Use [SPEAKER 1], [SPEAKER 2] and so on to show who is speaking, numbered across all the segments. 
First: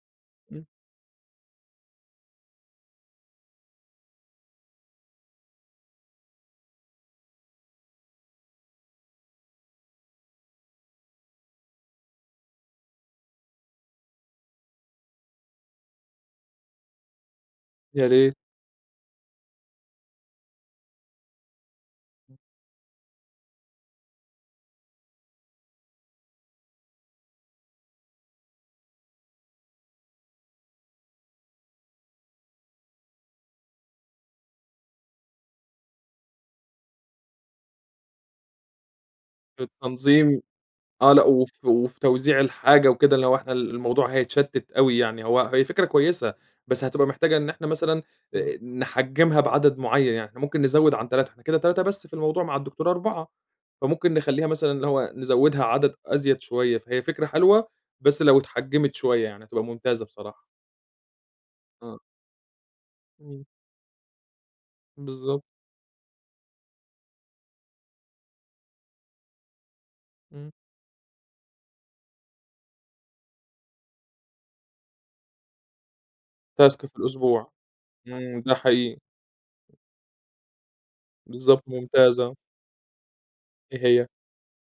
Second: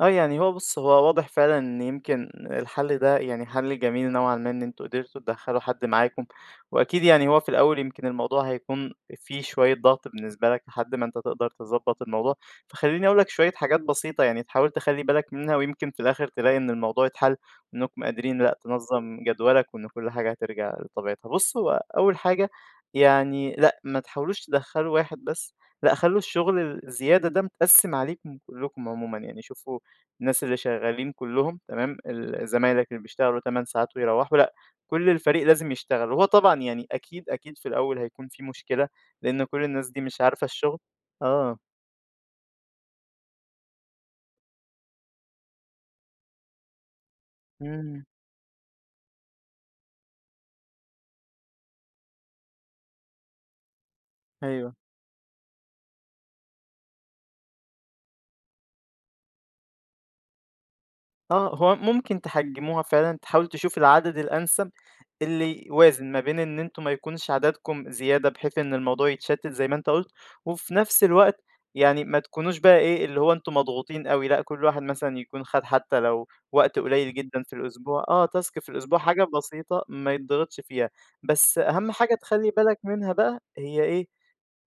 [SPEAKER 1] آه يعني هو
[SPEAKER 2] إمم.
[SPEAKER 1] بُصّ هو واضح فعلًا إن يمكن الحل ده يعني حل جميل نوعًا ما إن أنتم قدرتوا تدخّلوا حد معاكم، وأكيد يعني هو في الأول يمكن الموضوع هيكون في شوية ضغط بالنسبة لك لحد ما أنت تقدر تضبَّط الموضوع، فخلّيني أقول لك شوية حاجات بسيطة يعني تحاول تخلّي بالك منها ويمكن في الآخر تلاقي إن الموضوع يتحل، إنكم
[SPEAKER 2] يا ريت.
[SPEAKER 1] قادرين لأ تنظّم جدوَلك، وإن كلّ حاجة هترجع لطبيعتها، بُصّ هو أول حاجة يعني لأ ما تحاولوش تدخّلوا واحد بس، لأ خلّوا الشغل الزيادة ده متقسّم عليكم كلّكم عمومًا يعني، شوفوا الناس اللي شغالين كلّهم تمام، ال زمايلك اللي بيشتغلوا 8 ساعات ويروَّحوا، لأ كلّ الفريق لازم يشتغل، وهو طبعًا يعني أكيد، أكيد في الأول هيكون في مشكلة، لإن كلّ الناس دي مش
[SPEAKER 2] التنظيم،
[SPEAKER 1] عارفة الشغل،
[SPEAKER 2] آه لا
[SPEAKER 1] آه.
[SPEAKER 2] وف وفي توزيع الحاجة وكده اللي هو إحنا ال الموضوع هيتشتّت أوي يعني، هو هي فكرة كويسة، بس هتبقى محتاجة إن إحنا مثلًا،
[SPEAKER 1] إمم.
[SPEAKER 2] نحجّمها بعدد معيّن، يعني إحنا ممكن نزوِّد عن 3، إحنا كده 3 بس في الموضوع، مع الدكتورة 4، فممكن نخلّيها مثلًا
[SPEAKER 1] أيوه.
[SPEAKER 2] اللي هو نزوِّدها عدد أزيد شوية، فهي فكرة حلوة بس لو اتحجّمت شوية، يعني هتبقى ممتازة بصراحة.
[SPEAKER 1] آه، هو
[SPEAKER 2] آه.
[SPEAKER 1] ممكن تحجموها فعلًا،
[SPEAKER 2] إمم.
[SPEAKER 1] تحاول تشوف العدد الأنسب،
[SPEAKER 2] بالضبط.
[SPEAKER 1] اللي يوازن ما بين إن أنتم ما يكونش عددكم زيادة بحيث إن الموضوع يتشتت زي ما أنت قُلت،
[SPEAKER 2] إمم.
[SPEAKER 1] وفي نفْس الوقت يعني ما تكونوش بقى إيه اللي هو أنتم مضغوطين أوي، لأ كلّ واحد مثلًا يكون خَدْ حتّى لو وقت
[SPEAKER 2] Task في
[SPEAKER 1] قليّل جدًا
[SPEAKER 2] الأسبوع،
[SPEAKER 1] في الأسبوع، آه
[SPEAKER 2] إمم، ده
[SPEAKER 1] Task في الأسبوع
[SPEAKER 2] حقيقي.
[SPEAKER 1] أو حاجة بسيطة ما يتضِغِطش فيها، بس
[SPEAKER 2] بالضبط،
[SPEAKER 1] أهم حاجة
[SPEAKER 2] ممتازة.
[SPEAKER 1] تخلّي بالك منها بقى، هي
[SPEAKER 2] إيه
[SPEAKER 1] إيه؟
[SPEAKER 2] هي؟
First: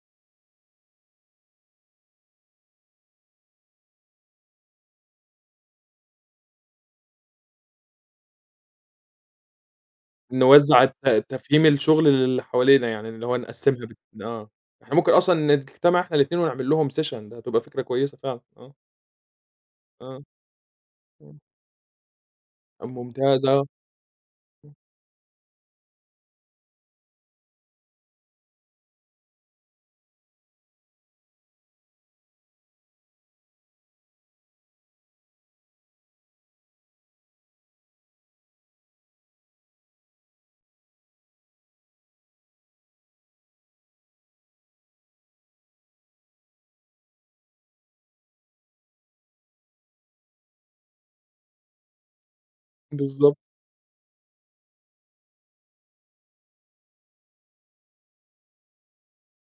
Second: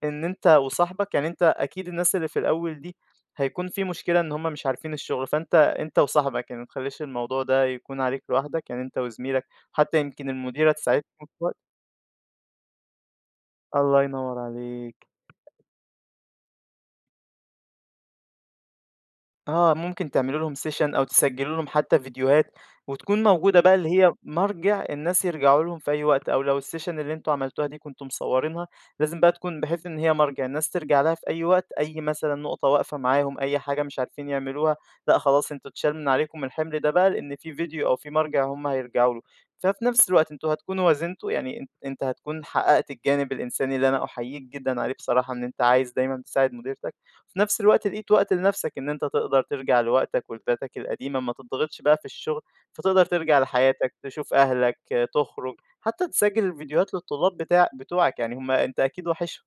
[SPEAKER 1] إن أنت وصاحبك، يعني أنت أكيد الناس اللي في الأول دي، هيكون في مشكلة إن هم مش عارفين الشغل، فأنت أنت وصاحبك، يعني ما تخلّيش الموضوع ده يكون عليك لوحدك، يعني أنت وزميلك، حتّى يمكن المديرة
[SPEAKER 2] نوزّع الت
[SPEAKER 1] تساعدكم شوية
[SPEAKER 2] تفهيم الشغل للي حوالينا، يعني اللي هو نقسّمها
[SPEAKER 1] الله
[SPEAKER 2] ب
[SPEAKER 1] ينوَّر
[SPEAKER 2] آه، إحنا
[SPEAKER 1] عليك.
[SPEAKER 2] ممكن أصلًا نجتمع إحنا الاتنين ونعملّهم session، ده هتبقى فكرة كويسة فعلًا، آه.
[SPEAKER 1] آه ممكن
[SPEAKER 2] آه،
[SPEAKER 1] تعملوا لهم session، أو
[SPEAKER 2] إمم.
[SPEAKER 1] تسجلوا لهم حتّى فيديوهات، وتكون
[SPEAKER 2] ممتاز
[SPEAKER 1] موجودة
[SPEAKER 2] آه.
[SPEAKER 1] بقى اللي هي
[SPEAKER 2] امم.
[SPEAKER 1] مَرجِع الناس يرجعوا لهم في أي وقت، أو لو الsession اللي أنتم عملتوها دي كنتم مصورينها، لازم بقى تكون بحيث إن هي مَرجِع، الناس تِرجَع لها في أي وقت، أي مثلًا نقطة واقفة معاهم أي حاجة مش عارفين يعملوها، لإ خلاص أنتم اتشال من عليكم الحمل ده بقى لأن في فيديو أو في مَرجِع هُم هيرجعوا له، ففي نفْس الوقت أنتم هتكونوا وازنتوا، يعني أن أنت هتكون حقّقت الجانب الإنساني اللي أنا أحييك جدًا عليه بصراحة إن أنت عايز دايمًا تساعد مديرتك، في نفْس الوقت لقيت وقت لنفْسك إن أنت تقدر تِرجَع لوقتك ولذاتك القديمة، ما تتضِغِطش بقى في الشغل، فتقدر
[SPEAKER 2] بالضبط.
[SPEAKER 1] تِرجَع لحياتك تشوف أهلك تُخرج، حتّى تسجّل الفيديوهات للطلاب بتاع بتوعك، يعني هُم أنت أكيد واحشهم.